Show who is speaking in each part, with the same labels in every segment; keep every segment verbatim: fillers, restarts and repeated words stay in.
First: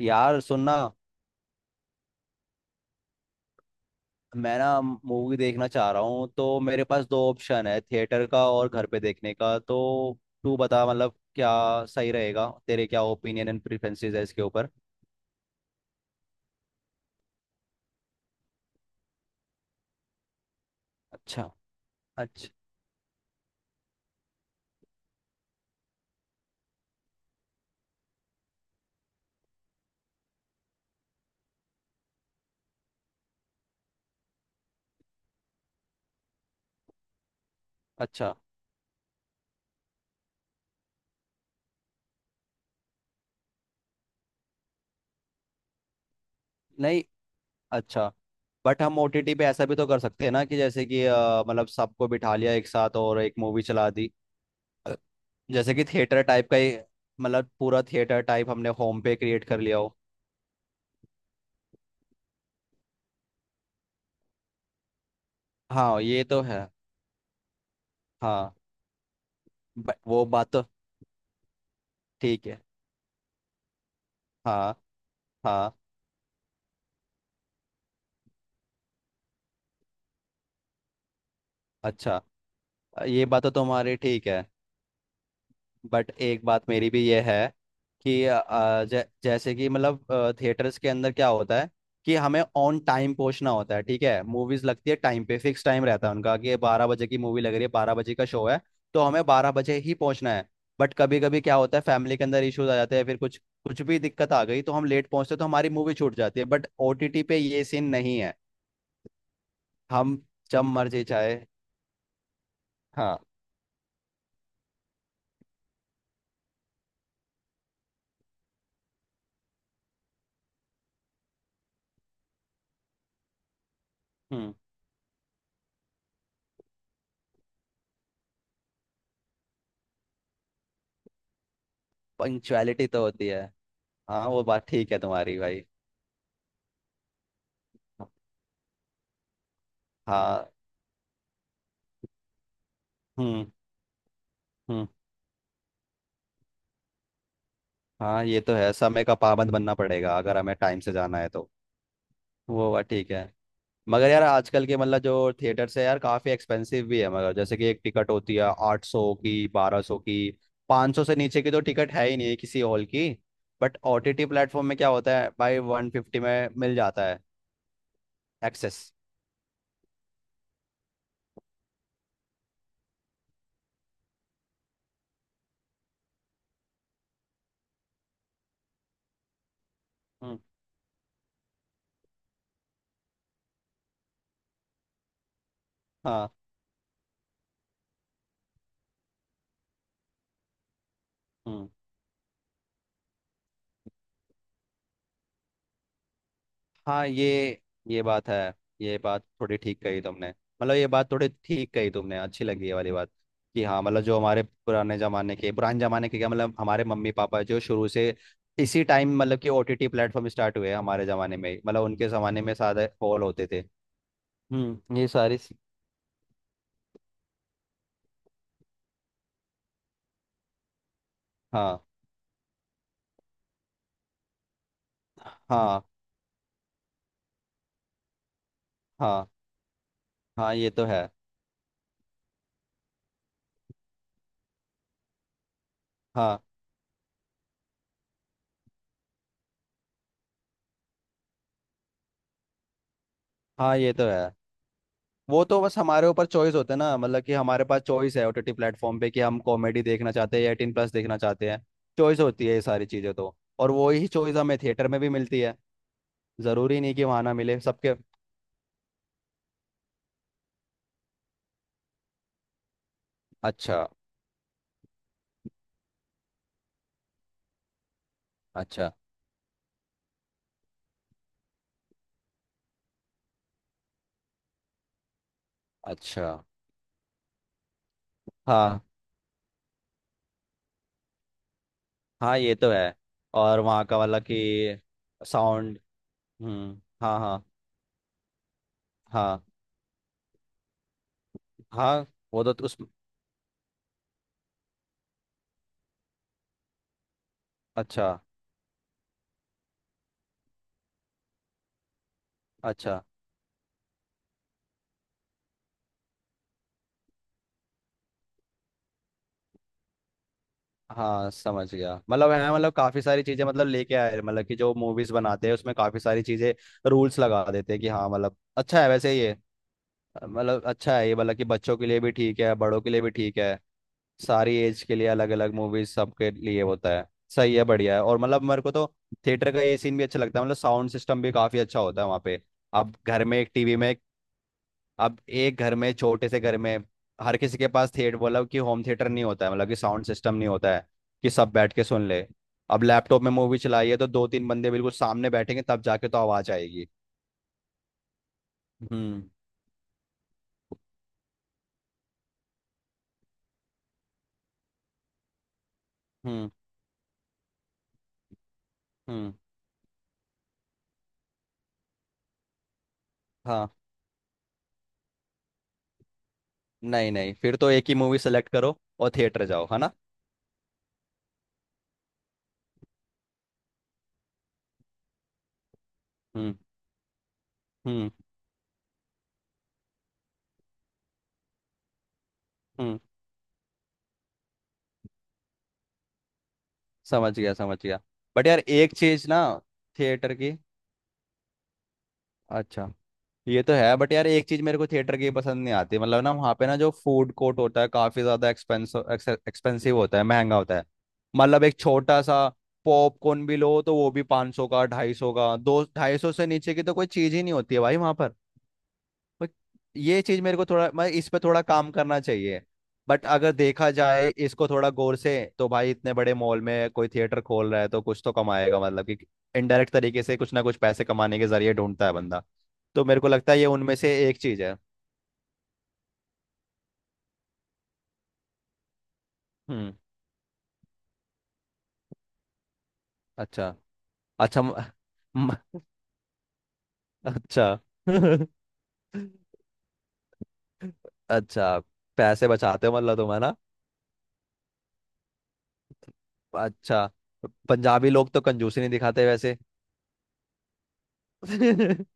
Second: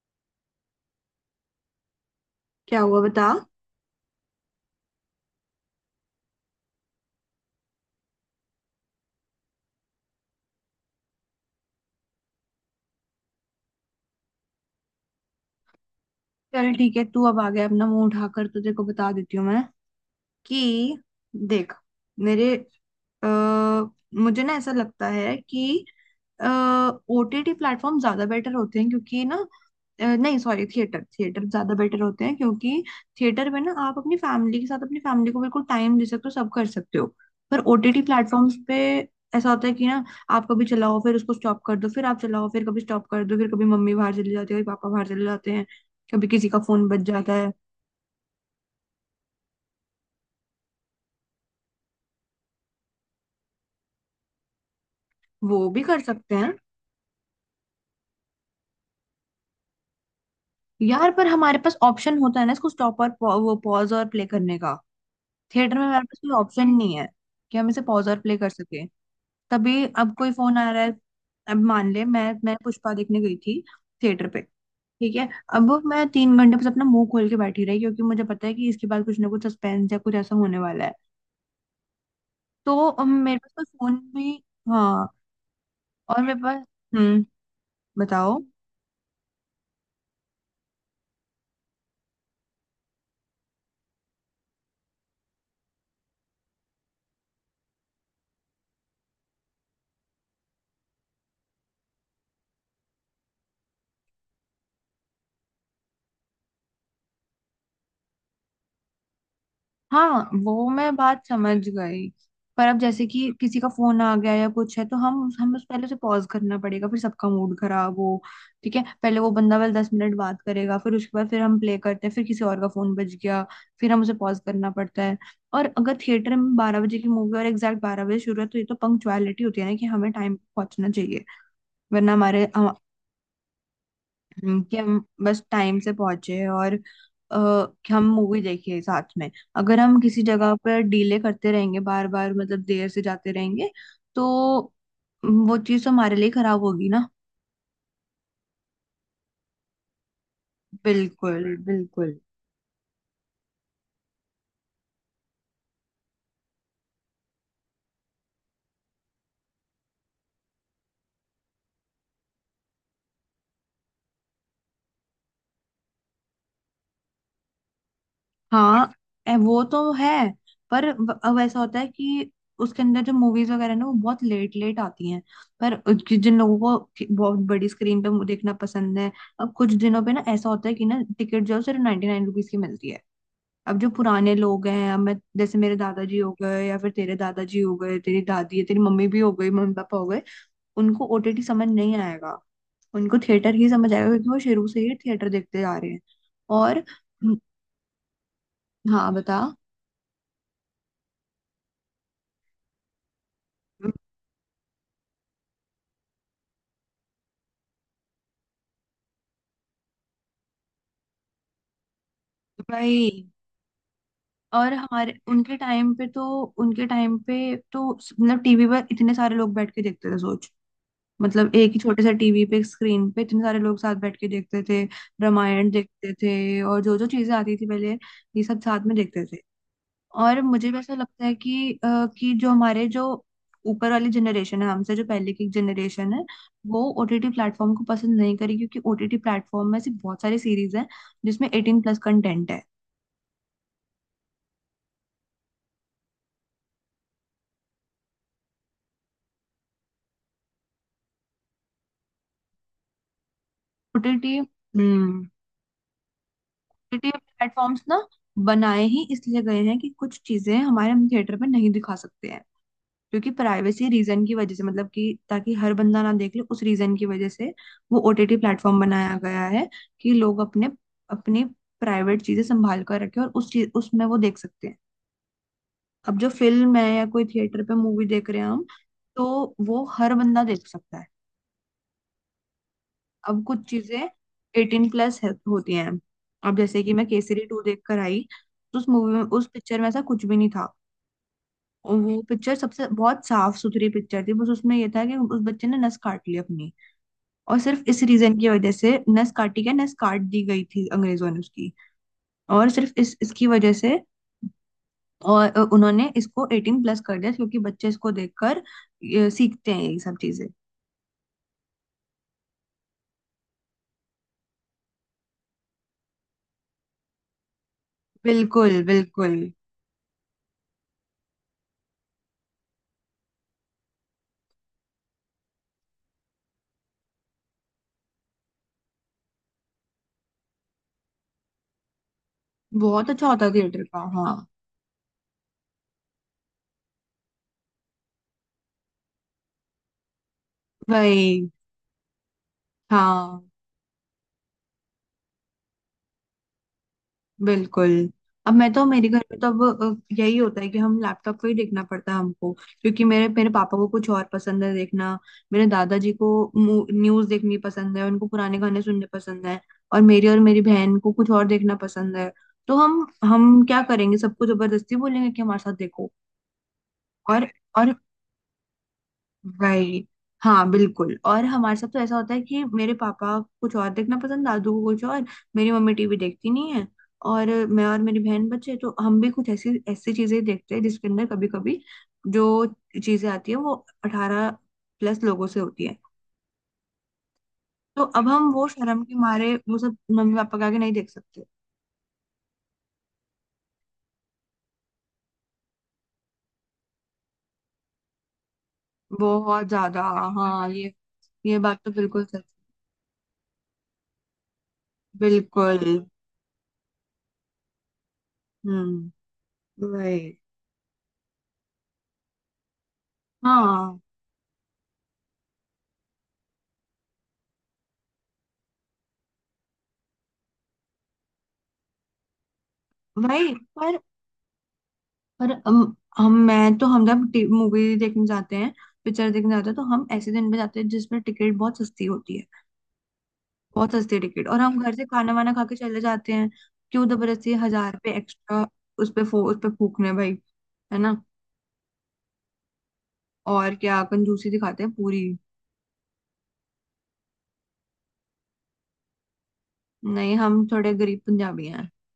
Speaker 1: यार सुनना।
Speaker 2: क्या हुआ बता।
Speaker 1: मैं ना मूवी देखना चाह रहा हूँ तो मेरे पास दो ऑप्शन है, थिएटर का और घर पे देखने का। तो तू बता, मतलब क्या सही रहेगा? तेरे क्या ओपिनियन एंड प्रेफरेंसेस है इसके ऊपर?
Speaker 2: चल, ठीक है, तू अब आ गया अपना मुंह उठाकर, तुझे को बता देती हूँ मैं कि
Speaker 1: अच्छा।
Speaker 2: देख
Speaker 1: अच्छा।
Speaker 2: मेरे अ, मुझे ना ऐसा लगता है कि ओटीटी प्लेटफॉर्म ज्यादा बेटर होते हैं क्योंकि ना अ, नहीं सॉरी, थिएटर थिएटर ज्यादा बेटर होते हैं क्योंकि थिएटर में ना आप अपनी फैमिली के साथ अपनी फैमिली को बिल्कुल टाइम दे सकते हो, सब कर सकते हो। पर ओटीटी
Speaker 1: अच्छा।
Speaker 2: प्लेटफॉर्म्स पे ऐसा होता है कि ना आप कभी चलाओ फिर उसको स्टॉप कर दो, फिर आप चलाओ फिर कभी स्टॉप कर दो, फिर कभी मम्मी बाहर चली जाती है, कभी पापा बाहर चले जाते हैं, कभी किसी का फोन
Speaker 1: नहीं।
Speaker 2: बज जाता है।
Speaker 1: अच्छा। बट हम ओटीटी पे ऐसा भी तो कर सकते हैं ना, कि जैसे कि अ, मतलब सबको बिठा लिया एक साथ और एक मूवी चला दी।
Speaker 2: वो
Speaker 1: जैसे
Speaker 2: भी
Speaker 1: कि
Speaker 2: कर
Speaker 1: थिएटर
Speaker 2: सकते
Speaker 1: टाइप
Speaker 2: हैं।
Speaker 1: का ही। मतलब पूरा थिएटर टाइप हमने होम पे क्रिएट कर लिया हो।
Speaker 2: यार पर हमारे पास ऑप्शन होता है ना इसको स्टॉप और पौ- वो पॉज और प्ले करने का। थिएटर में
Speaker 1: हाँ
Speaker 2: हमारे पास
Speaker 1: ये
Speaker 2: कोई
Speaker 1: तो है।
Speaker 2: ऑप्शन नहीं है कि हम इसे पॉज और प्ले कर
Speaker 1: हाँ।
Speaker 2: सके। तभी
Speaker 1: ब-
Speaker 2: अब
Speaker 1: वो
Speaker 2: कोई
Speaker 1: बात
Speaker 2: फोन
Speaker 1: तो
Speaker 2: आ रहा है। अब मान ले मैं
Speaker 1: ठीक
Speaker 2: मैं
Speaker 1: है।
Speaker 2: पुष्पा देखने गई थी, थिएटर पे,
Speaker 1: हाँ।
Speaker 2: ठीक है।
Speaker 1: हाँ।
Speaker 2: अब मैं तीन घंटे बस अपना मुंह खोल के बैठी रही क्योंकि मुझे पता है कि इसके बाद कुछ ना कुछ सस्पेंस या कुछ ऐसा होने वाला है।
Speaker 1: अच्छा।
Speaker 2: तो अम,
Speaker 1: ये
Speaker 2: मेरे
Speaker 1: बात तो
Speaker 2: पास कोई
Speaker 1: तुम्हारी
Speaker 2: फोन
Speaker 1: ठीक
Speaker 2: भी।
Speaker 1: है।
Speaker 2: हाँ।
Speaker 1: बट
Speaker 2: और मेरे
Speaker 1: एक
Speaker 2: पास।
Speaker 1: बात मेरी भी ये
Speaker 2: हम्म।
Speaker 1: है कि
Speaker 2: बताओ।
Speaker 1: अ, जै, जैसे कि मतलब थिएटर्स के अंदर क्या होता है कि हमें ऑन टाइम पहुंचना होता है। ठीक है, मूवीज लगती है टाइम पे, फिक्स टाइम रहता है उनका कि ये बारह बजे की मूवी लग रही है, बारह बजे का शो है। तो हमें बारह बजे ही पहुंचना है। बट कभी कभी क्या होता है, फैमिली के अंदर इश्यूज आ जाते हैं, फिर कुछ कुछ भी दिक्कत आ गई तो हम लेट पहुंचते हैं, तो हमारी मूवी छूट जाती है। बट ओटीटी पे ये सीन नहीं है। हम
Speaker 2: हाँ
Speaker 1: जब
Speaker 2: वो मैं
Speaker 1: मर्जी
Speaker 2: बात
Speaker 1: चाहे।
Speaker 2: समझ गई। पर अब जैसे
Speaker 1: हाँ।
Speaker 2: कि किसी का फोन आ गया या कुछ है तो हम हम उस पहले से पॉज करना पड़ेगा, फिर सबका मूड खराब हो। ठीक है, पहले वो बंदा वाला दस मिनट बात करेगा, फिर उसके बाद फिर हम प्ले करते हैं, फिर किसी और का फोन बज गया, फिर हम उसे पॉज
Speaker 1: हम्म।
Speaker 2: करना पड़ता है। और अगर थिएटर में बारह बजे की मूवी और एग्जैक्ट बारह बजे शुरू है तो ये तो पंक्चुअलिटी होती है ना कि हमें टाइम पे पहुंचना चाहिए, वरना हमारे हम-
Speaker 1: पंक्चुअलिटी तो होती है। हाँ वो
Speaker 2: हम्म,
Speaker 1: बात
Speaker 2: कि
Speaker 1: ठीक है
Speaker 2: हम
Speaker 1: तुम्हारी
Speaker 2: बस
Speaker 1: भाई।
Speaker 2: टाइम से पहुंचे और आ, कि हम मूवी देखे साथ में। अगर हम किसी
Speaker 1: हाँ।
Speaker 2: जगह पर डीले करते रहेंगे बार बार, मतलब देर से जाते
Speaker 1: हम्म।
Speaker 2: रहेंगे, तो
Speaker 1: हम्म।
Speaker 2: वो चीज तो हमारे लिए खराब होगी ना।
Speaker 1: हाँ ये तो है, समय का पाबंद बनना पड़ेगा अगर हमें टाइम से जाना है तो।
Speaker 2: बिल्कुल बिल्कुल।
Speaker 1: वो बात ठीक है। मगर यार आजकल के मतलब जो थिएटर्स है यार काफ़ी एक्सपेंसिव भी है। मगर जैसे कि एक टिकट होती है आठ सौ की, बारह सौ की, पाँच सौ से नीचे की तो टिकट है ही नहीं किसी हॉल की। But O T T platform में क्या होता है भाई, वन फिफ्टी में मिल जाता है एक्सेस।
Speaker 2: हाँ। ए, वो तो है। पर व- अब ऐसा होता है कि उसके अंदर जो मूवीज वगैरह ना वो बहुत लेट लेट आती हैं। पर उनकी- जिन लोगों को कि- बहुत बड़ी स्क्रीन पे देखना पसंद है, अब कुछ दिनों पे ना
Speaker 1: हम्म।
Speaker 2: ऐसा होता है कि ना टिकट जो है सिर्फ नाइन्टी नाइन रुपीज की मिलती है। अब जो पुराने लोग हैं, अब मैं जैसे मेरे दादाजी हो
Speaker 1: हाँ।
Speaker 2: गए या फिर तेरे दादाजी हो गए, तेरी दादी है, तेरी मम्मी भी हो गई, मम्मी पापा हो गए, उनको ओटीटी समझ
Speaker 1: हम्म।
Speaker 2: नहीं आएगा। उनको थिएटर ही समझ आएगा क्योंकि वो शुरू से ही थिएटर देखते जा रहे हैं। और
Speaker 1: हाँ ये ये बात है। ये
Speaker 2: हाँ
Speaker 1: बात
Speaker 2: बता
Speaker 1: थोड़ी ठीक कही तुमने, मतलब ये बात थोड़ी ठीक कही तुमने, अच्छी लगी ये वाली बात। कि हाँ मतलब जो हमारे पुराने जमाने के पुराने जमाने के क्या मतलब हमारे मम्मी पापा जो शुरू से इसी टाइम मतलब कि ओटीटी प्लेटफॉर्म स्टार्ट हुए हमारे जमाने में ही। मतलब उनके जमाने में सारे
Speaker 2: भाई।
Speaker 1: हॉल होते थे।
Speaker 2: और
Speaker 1: हम्म। ये
Speaker 2: हमारे
Speaker 1: सारी सी-
Speaker 2: उनके टाइम पे तो उनके टाइम पे तो मतलब टीवी पर इतने सारे लोग बैठ के देखते थे, सोच, मतलब एक ही
Speaker 1: हाँ।
Speaker 2: छोटे से टीवी पे एक स्क्रीन पे इतने सारे लोग साथ बैठ के देखते थे। रामायण
Speaker 1: हाँ।
Speaker 2: देखते थे और जो जो चीजें आती थी पहले, ये सब साथ में देखते
Speaker 1: हाँ।
Speaker 2: थे। और
Speaker 1: हाँ
Speaker 2: मुझे
Speaker 1: ये
Speaker 2: भी
Speaker 1: तो
Speaker 2: ऐसा
Speaker 1: है।
Speaker 2: लगता है कि अ, कि जो हमारे जो ऊपर वाली जनरेशन है, हमसे जो पहले की जनरेशन है,
Speaker 1: हाँ।
Speaker 2: वो ओटीटी प्लेटफॉर्म को पसंद नहीं करेगी क्योंकि ओटीटी प्लेटफॉर्म में ऐसी बहुत सारी सीरीज हैं जिसमें एटीन प्लस कंटेंट है।
Speaker 1: हाँ ये तो है। वो तो बस हमारे ऊपर चॉइस होता है ना, मतलब कि हमारे पास चॉइस है ओटीटी प्लेटफॉर्म पे कि हम कॉमेडी देखना चाहते हैं या एटीन प्लस देखना चाहते हैं। चॉइस होती है ये सारी चीज़ें तो। और वो ही
Speaker 2: ओटीटी।
Speaker 1: चॉइस हमें थिएटर में भी
Speaker 2: हम्म।
Speaker 1: मिलती है। ज़रूरी नहीं कि
Speaker 2: ओटीटी
Speaker 1: वहाँ ना मिले
Speaker 2: प्लेटफॉर्म्स
Speaker 1: सबके।
Speaker 2: ना बनाए ही इसलिए गए हैं कि कुछ चीजें हमारे हम थिएटर में नहीं दिखा सकते हैं, क्योंकि
Speaker 1: अच्छा।
Speaker 2: प्राइवेसी रीजन की वजह से, मतलब कि ताकि हर बंदा ना देख ले, उस रीजन की वजह से वो ओटीटी प्लेटफॉर्म
Speaker 1: अच्छा।
Speaker 2: बनाया गया है, कि लोग अपने अपनी प्राइवेट चीजें संभाल कर रखें और उस चीज उसमें वो देख सकते हैं। अब जो
Speaker 1: अच्छा।
Speaker 2: फिल्म है या कोई थिएटर पे मूवी देख रहे हैं हम,
Speaker 1: हाँ।
Speaker 2: तो वो हर बंदा देख सकता है।
Speaker 1: हाँ ये तो है।
Speaker 2: अब
Speaker 1: और
Speaker 2: कुछ
Speaker 1: वहाँ का
Speaker 2: चीजें
Speaker 1: मतलब कि
Speaker 2: एटीन प्लस होती
Speaker 1: साउंड।
Speaker 2: हैं। अब
Speaker 1: हम्म।
Speaker 2: जैसे कि मैं
Speaker 1: हाँ।
Speaker 2: केसरी
Speaker 1: हाँ।
Speaker 2: टू देख कर आई, तो उस मूवी में,
Speaker 1: हाँ।
Speaker 2: उस पिक्चर में ऐसा कुछ भी नहीं था। और
Speaker 1: हाँ
Speaker 2: वो
Speaker 1: वो
Speaker 2: पिक्चर
Speaker 1: तो उस
Speaker 2: सबसे बहुत साफ सुथरी पिक्चर थी, बस उसमें ये था कि उस बच्चे ने नस काट ली अपनी, और सिर्फ इस
Speaker 1: अच्छा।
Speaker 2: रीजन की वजह से नस काटी, क्या नस काट दी गई थी अंग्रेजों ने उसकी, और सिर्फ
Speaker 1: अच्छा।
Speaker 2: इस इसकी वजह से। और अ, उन्होंने इसको एटीन प्लस कर दिया क्योंकि बच्चे इसको देखकर अ, सीखते हैं ये सब चीजें।
Speaker 1: हाँ समझ गया, मतलब है मतलब काफी सारी चीजें मतलब लेके आए हैं, मतलब कि जो मूवीज बनाते हैं उसमें काफी सारी चीजें रूल्स लगा देते हैं कि हाँ मतलब
Speaker 2: बिल्कुल
Speaker 1: अच्छा है वैसे ये।
Speaker 2: बिल्कुल।
Speaker 1: मतलब अच्छा है ये, मतलब कि बच्चों के लिए भी ठीक है, बड़ों के लिए भी ठीक है। सारी एज के लिए अलग अलग मूवीज सबके लिए होता है। सही है, बढ़िया है। और मतलब मेरे को तो थिएटर का ये सीन भी अच्छा लगता है, मतलब साउंड सिस्टम भी काफी अच्छा होता है वहाँ पे। अब
Speaker 2: बहुत
Speaker 1: घर
Speaker 2: अच्छा
Speaker 1: में
Speaker 2: होता
Speaker 1: एक
Speaker 2: है
Speaker 1: टीवी
Speaker 2: थिएटर
Speaker 1: में
Speaker 2: का, हाँ।
Speaker 1: अब एक घर में छोटे से घर में हर किसी के पास थिएटर मतलब कि होम थिएटर नहीं होता है, मतलब कि साउंड सिस्टम नहीं होता है कि
Speaker 2: वही।
Speaker 1: सब बैठ के सुन ले। अब लैपटॉप में
Speaker 2: हाँ
Speaker 1: मूवी चलाई है तो दो तीन बंदे बिल्कुल सामने बैठेंगे तब जाके तो आवाज आएगी।
Speaker 2: बिल्कुल। अब मैं तो, मेरे घर
Speaker 1: हम्म।
Speaker 2: में तो अब अ, यही होता है कि हम लैपटॉप पे ही देखना पड़ता है हमको, क्योंकि मेरे मेरे पापा को कुछ और पसंद है देखना, मेरे दादाजी को
Speaker 1: हम्म।
Speaker 2: न्यूज देखनी पसंद है, उनको पुराने गाने सुनने
Speaker 1: हम्म।
Speaker 2: पसंद है, और मेरी और मेरी बहन को कुछ और देखना पसंद है। तो हम हम
Speaker 1: हाँ।
Speaker 2: क्या करेंगे, सबको जबरदस्ती बोलेंगे कि हमारे साथ देखो।
Speaker 1: नहीं नहीं,
Speaker 2: और
Speaker 1: फिर तो एक
Speaker 2: और
Speaker 1: ही मूवी सेलेक्ट करो और थिएटर जाओ, है ना?
Speaker 2: राइट। हाँ बिल्कुल, और हमारे साथ तो ऐसा होता है कि मेरे पापा को कुछ और देखना पसंद, दादू को कुछ और, मेरी मम्मी टीवी देखती
Speaker 1: हम्म।
Speaker 2: नहीं है, और मैं और
Speaker 1: हम्म।
Speaker 2: मेरी बहन बच्चे तो हम भी कुछ ऐसी ऐसी चीजें देखते हैं जिसके अंदर कभी कभी जो
Speaker 1: हम्म।
Speaker 2: चीजें आती है वो अठारह प्लस लोगों से होती है।
Speaker 1: समझ गया समझ गया।
Speaker 2: तो अब
Speaker 1: बट
Speaker 2: हम
Speaker 1: यार
Speaker 2: वो
Speaker 1: एक
Speaker 2: शर्म के
Speaker 1: चीज ना
Speaker 2: मारे वो सब मम्मी
Speaker 1: थिएटर की
Speaker 2: पापा के आगे नहीं देख सकते।
Speaker 1: अच्छा ये तो है। बट यार एक चीज मेरे को थिएटर की पसंद नहीं आती, मतलब ना वहाँ पे ना जो फूड कोर्ट होता है काफी ज्यादा एक्सपेंस
Speaker 2: बहुत
Speaker 1: एक्सपेंसिव
Speaker 2: ज्यादा।
Speaker 1: होता है, महंगा
Speaker 2: हाँ
Speaker 1: होता है।
Speaker 2: ये ये
Speaker 1: मतलब
Speaker 2: बात
Speaker 1: एक
Speaker 2: तो
Speaker 1: छोटा
Speaker 2: बिल्कुल सच।
Speaker 1: सा पॉपकॉर्न भी लो तो वो भी 500 सौ का, ढाई सौ का,
Speaker 2: बिल्कुल।
Speaker 1: दो ढाई सौ से नीचे की तो कोई चीज ही नहीं होती है भाई वहां पर।
Speaker 2: हम्म।
Speaker 1: बट
Speaker 2: वही।
Speaker 1: ये चीज मेरे को थोड़ा, मैं इस पे थोड़ा काम करना चाहिए। बट अगर देखा
Speaker 2: हाँ
Speaker 1: जाए इसको थोड़ा गौर से तो भाई इतने बड़े मॉल में कोई थिएटर खोल रहा है तो कुछ तो कमाएगा, मतलब कि इनडायरेक्ट तरीके से कुछ ना कुछ पैसे कमाने के जरिए ढूंढता है बंदा। तो मेरे को लगता
Speaker 2: वही।
Speaker 1: है ये उनमें से एक चीज है।
Speaker 2: पर अम, हम मैं तो, हम जब मूवी देखने जाते हैं, पिक्चर देखने जाते हैं, तो
Speaker 1: हम्म।
Speaker 2: हम ऐसे दिन पे जाते हैं जिसमें टिकट बहुत सस्ती होती है।
Speaker 1: अच्छा।
Speaker 2: बहुत सस्ती टिकट, और
Speaker 1: अच्छा। म,
Speaker 2: हम घर से खाना वाना खा
Speaker 1: म,
Speaker 2: के चले जाते हैं। क्यों जबरदस्ती
Speaker 1: अच्छा।
Speaker 2: हजार रुपये एक्स्ट्रा उस पे फो, उस पे फूकने भाई, है ना।
Speaker 1: अच्छा। पैसे बचाते हो मतलब तुम, है ना?
Speaker 2: और क्या, कंजूसी दिखाते हैं पूरी।
Speaker 1: अच्छा। पंजाबी लोग तो कंजूसी नहीं दिखाते वैसे।
Speaker 2: नहीं, हम थोड़े गरीब पंजाबी हैं।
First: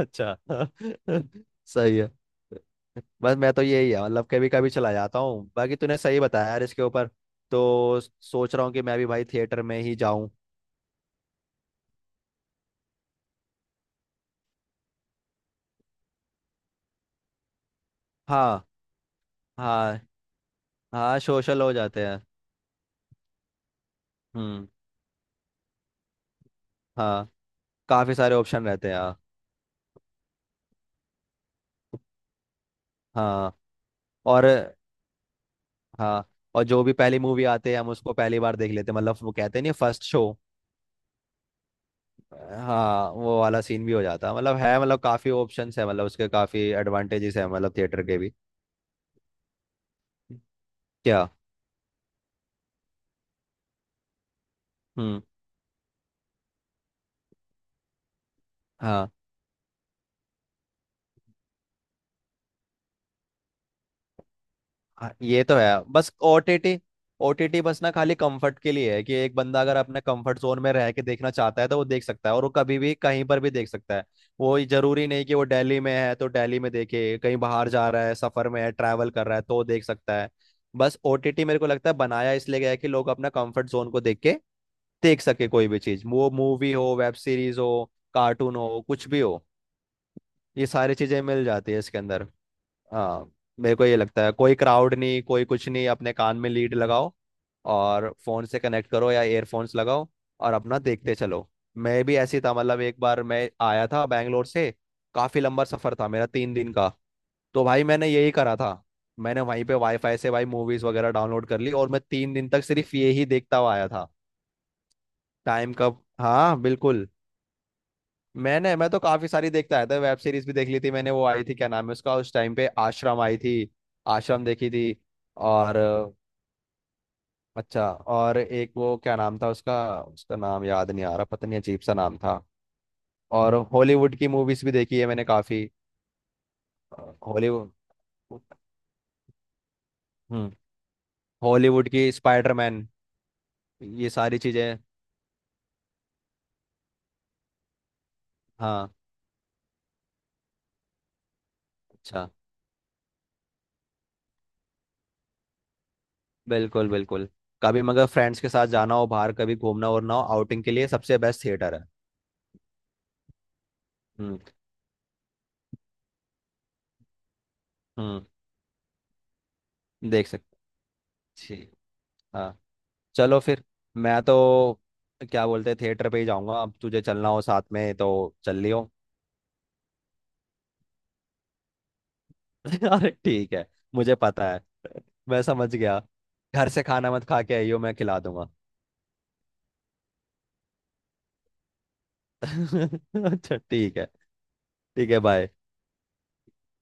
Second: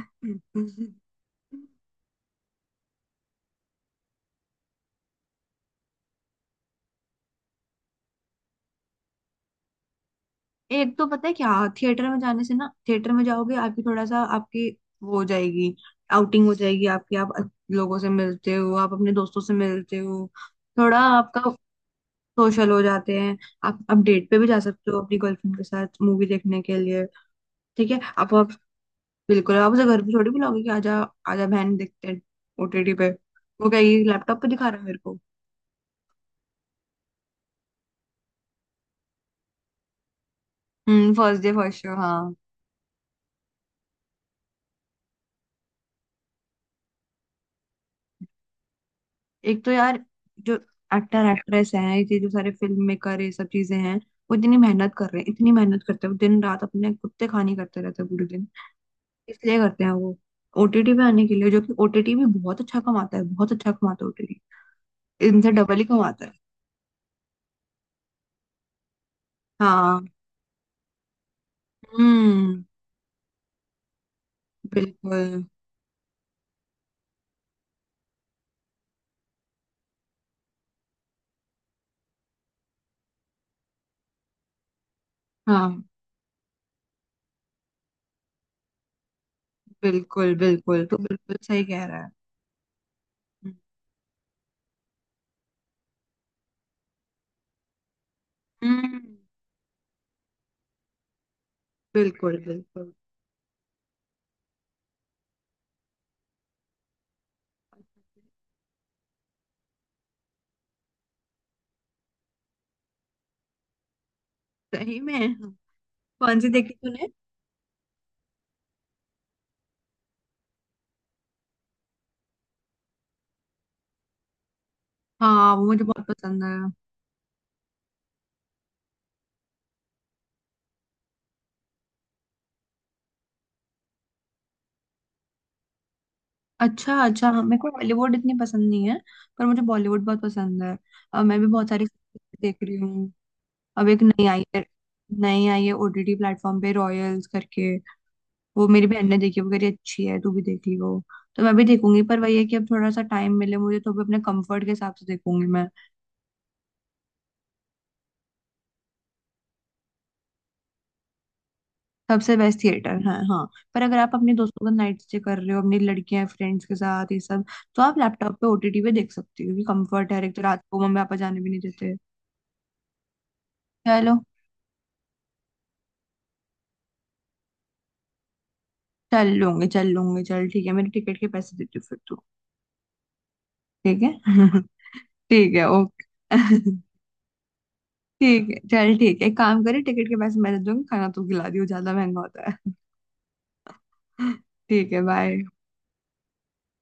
Speaker 1: अच्छा। सही है। बस मैं तो यही है, मतलब कभी कभी चला जाता हूँ, बाकी तूने सही बताया यार इसके ऊपर। तो सोच रहा हूँ कि मैं भी भाई थिएटर में ही जाऊँ।
Speaker 2: एक तो पता है क्या, थिएटर में जाने से ना, थिएटर में जाओगे आपकी थोड़ा सा आपकी वो हो जाएगी, आउटिंग हो जाएगी आपकी, आप लोगों से मिलते
Speaker 1: हाँ।
Speaker 2: हो, आप अपने दोस्तों से मिलते
Speaker 1: हाँ।
Speaker 2: हो, थोड़ा
Speaker 1: हाँ
Speaker 2: आपका
Speaker 1: सोशल हो जाते हैं।
Speaker 2: सोशल हो जाते हैं। आप आप डेट पे भी जा
Speaker 1: हम्म।
Speaker 2: सकते हो अपनी गर्लफ्रेंड के साथ मूवी देखने के लिए।
Speaker 1: हाँ।
Speaker 2: ठीक है,
Speaker 1: काफी
Speaker 2: आप
Speaker 1: सारे
Speaker 2: आप
Speaker 1: ऑप्शन रहते हैं हाँ।
Speaker 2: बिल्कुल, आप उसे घर पे थोड़ी बुलाओगे कि आजा आजा बहन देखते हैं ओटीटी पे,
Speaker 1: हाँ।
Speaker 2: वो कहेगी लैपटॉप
Speaker 1: और
Speaker 2: पे दिखा रहा है मेरे को।
Speaker 1: हाँ। और जो भी पहली मूवी आते हैं हम उसको पहली बार देख लेते हैं, मतलब वो कहते नहीं फर्स्ट शो।
Speaker 2: हम्म, फर्स्ट डे फर्स्ट शो हाँ।
Speaker 1: हाँ वो वाला सीन भी हो जाता है, मतलब है मतलब काफी ऑप्शंस है, मतलब उसके काफी एडवांटेजेस है मतलब थिएटर के भी।
Speaker 2: एक तो यार जो
Speaker 1: क्या?
Speaker 2: एक्टर एक्ट्रेस हैं, ये जो सारे फिल्म मेकर ये सब चीजें हैं, वो इतनी मेहनत कर
Speaker 1: हम्म।
Speaker 2: रहे हैं, इतनी मेहनत करते हैं वो दिन रात, अपने कुत्ते खानी करते रहते हैं पूरे दिन,
Speaker 1: हाँ,
Speaker 2: इसलिए करते हैं वो, ओटीटी पे आने के लिए, जो कि ओटीटी भी बहुत अच्छा कमाता है, बहुत अच्छा कमाता है ओटीटी,
Speaker 1: हाँ, ये
Speaker 2: इनसे
Speaker 1: तो
Speaker 2: डबल
Speaker 1: है।
Speaker 2: ही
Speaker 1: बस
Speaker 2: कमाता है।
Speaker 1: ओटीटी ओटीटी बस ना खाली कंफर्ट के लिए है कि एक बंदा अगर अपने
Speaker 2: हाँ।
Speaker 1: कंफर्ट जोन में रह के देखना चाहता है तो वो देख सकता है, और वो
Speaker 2: हम्म।
Speaker 1: कभी भी कहीं पर भी देख सकता है। वो ये जरूरी
Speaker 2: बिल्कुल।
Speaker 1: नहीं कि वो दिल्ली में है तो दिल्ली में देखे, कहीं बाहर जा रहा है, सफर में है, ट्रैवल कर रहा है, तो देख सकता है। बस ओटीटी मेरे को लगता है बनाया इसलिए गया है कि लोग अपना कंफर्ट जोन को देख के देख सके कोई भी
Speaker 2: हाँ
Speaker 1: चीज, वो मूवी हो, वेब सीरीज हो, कार्टून हो, कुछ भी हो।
Speaker 2: बिल्कुल
Speaker 1: ये
Speaker 2: बिल्कुल,
Speaker 1: सारी
Speaker 2: तो
Speaker 1: चीजें
Speaker 2: बिल्कुल
Speaker 1: मिल
Speaker 2: सही
Speaker 1: जाती है
Speaker 2: कह
Speaker 1: इसके
Speaker 2: रहा है।
Speaker 1: अंदर। हाँ। मेरे को ये लगता है कोई क्राउड नहीं कोई कुछ नहीं, अपने कान में लीड लगाओ और फोन से कनेक्ट करो
Speaker 2: हम्म।
Speaker 1: या एयरफोन्स लगाओ और अपना देखते चलो। मैं भी
Speaker 2: बिल्कुल
Speaker 1: ऐसी था, मतलब
Speaker 2: बिल्कुल।
Speaker 1: एक बार मैं आया था बैंगलोर से। काफी लंबा सफर था मेरा, तीन दिन का। तो भाई मैंने यही करा था, मैंने वहीं पे वाईफाई से भाई मूवीज वगैरह डाउनलोड कर ली, और मैं तीन दिन तक सिर्फ ये ही देखता हुआ आया था।
Speaker 2: सही में,
Speaker 1: टाइम कब,
Speaker 2: कौन सी
Speaker 1: हाँ
Speaker 2: देखी
Speaker 1: बिल्कुल।
Speaker 2: तूने?
Speaker 1: मैंने मैं तो काफी सारी देखता आया था, वेब सीरीज भी देख ली थी मैंने, वो आई थी क्या नाम है उसका, उस टाइम पे आश्रम आई थी। आश्रम देखी थी।
Speaker 2: हाँ, वो
Speaker 1: और
Speaker 2: मुझे बहुत पसंद है।
Speaker 1: अच्छा, और एक वो क्या नाम था उसका, उसका नाम याद नहीं आ रहा, पता नहीं अजीब सा नाम था। और हॉलीवुड की मूवीज भी देखी है मैंने काफी।
Speaker 2: अच्छा अच्छा हाँ, मेरे को
Speaker 1: हॉलीवुड।
Speaker 2: हॉलीवुड इतनी पसंद नहीं है, पर मुझे बॉलीवुड बहुत
Speaker 1: हम्म।
Speaker 2: पसंद है। और मैं भी बहुत सारी
Speaker 1: हॉलीवुड की
Speaker 2: सीरीज देख रही
Speaker 1: स्पाइडरमैन
Speaker 2: हूँ। अब एक
Speaker 1: ये
Speaker 2: नई
Speaker 1: सारी
Speaker 2: आई है,
Speaker 1: चीजें।
Speaker 2: नई आई है ओटीटी प्लेटफॉर्म पे, रॉयल्स करके, वो मेरी
Speaker 1: हाँ।
Speaker 2: बहन ने देखी, वो कह रही अच्छी है, तू भी देख ली वो, तो मैं भी देखूंगी। पर
Speaker 1: अच्छा।
Speaker 2: वही है कि अब थोड़ा सा टाइम मिले मुझे तो भी अपने कंफर्ट के हिसाब से देखूंगी मैं।
Speaker 1: बिल्कुल बिल्कुल। कभी मगर फ्रेंड्स के साथ जाना हो बाहर, कभी घूमना वूमना हो आउटिंग के लिए, सबसे बेस्ट थिएटर है।
Speaker 2: सबसे बेस्ट थिएटर है हाँ। पर अगर आप अपने
Speaker 1: हम्म।
Speaker 2: दोस्तों का नाइट स्टे कर रहे हो अपनी लड़कियां फ्रेंड्स के साथ ये सब, तो आप
Speaker 1: हम्म।
Speaker 2: लैपटॉप पे ओटीटी पे देख सकती हो, क्योंकि कंफर्ट है,
Speaker 1: देख
Speaker 2: एक तो
Speaker 1: सकते।
Speaker 2: रात को मम्मी पापा जाने भी नहीं
Speaker 1: ठीक।
Speaker 2: देते।
Speaker 1: हाँ। चलो फिर।
Speaker 2: चलो।
Speaker 1: मैं तो क्या बोलते हैं थिएटर पे ही जाऊंगा, अब तुझे चलना हो साथ में तो चल लियो।
Speaker 2: चल लूंगी चल लूंगी, चल ठीक है, मेरे टिकट के पैसे दे दो फिर तू।
Speaker 1: अरे ठीक है।
Speaker 2: ठीक है।
Speaker 1: मुझे पता है। मैं
Speaker 2: ठीक है
Speaker 1: समझ गया।
Speaker 2: ओके।
Speaker 1: घर से खाना मत खा के आइयो, मैं खिला
Speaker 2: ठीक
Speaker 1: दूंगा।
Speaker 2: है चल ठीक है, एक काम करे, टिकट के पैसे मैं दे दूंगी, खाना तू खिला दियो, ज्यादा महंगा होता है।
Speaker 1: अच्छा ठीक है।
Speaker 2: ठीक है
Speaker 1: ठीक है बाय।
Speaker 2: बाय।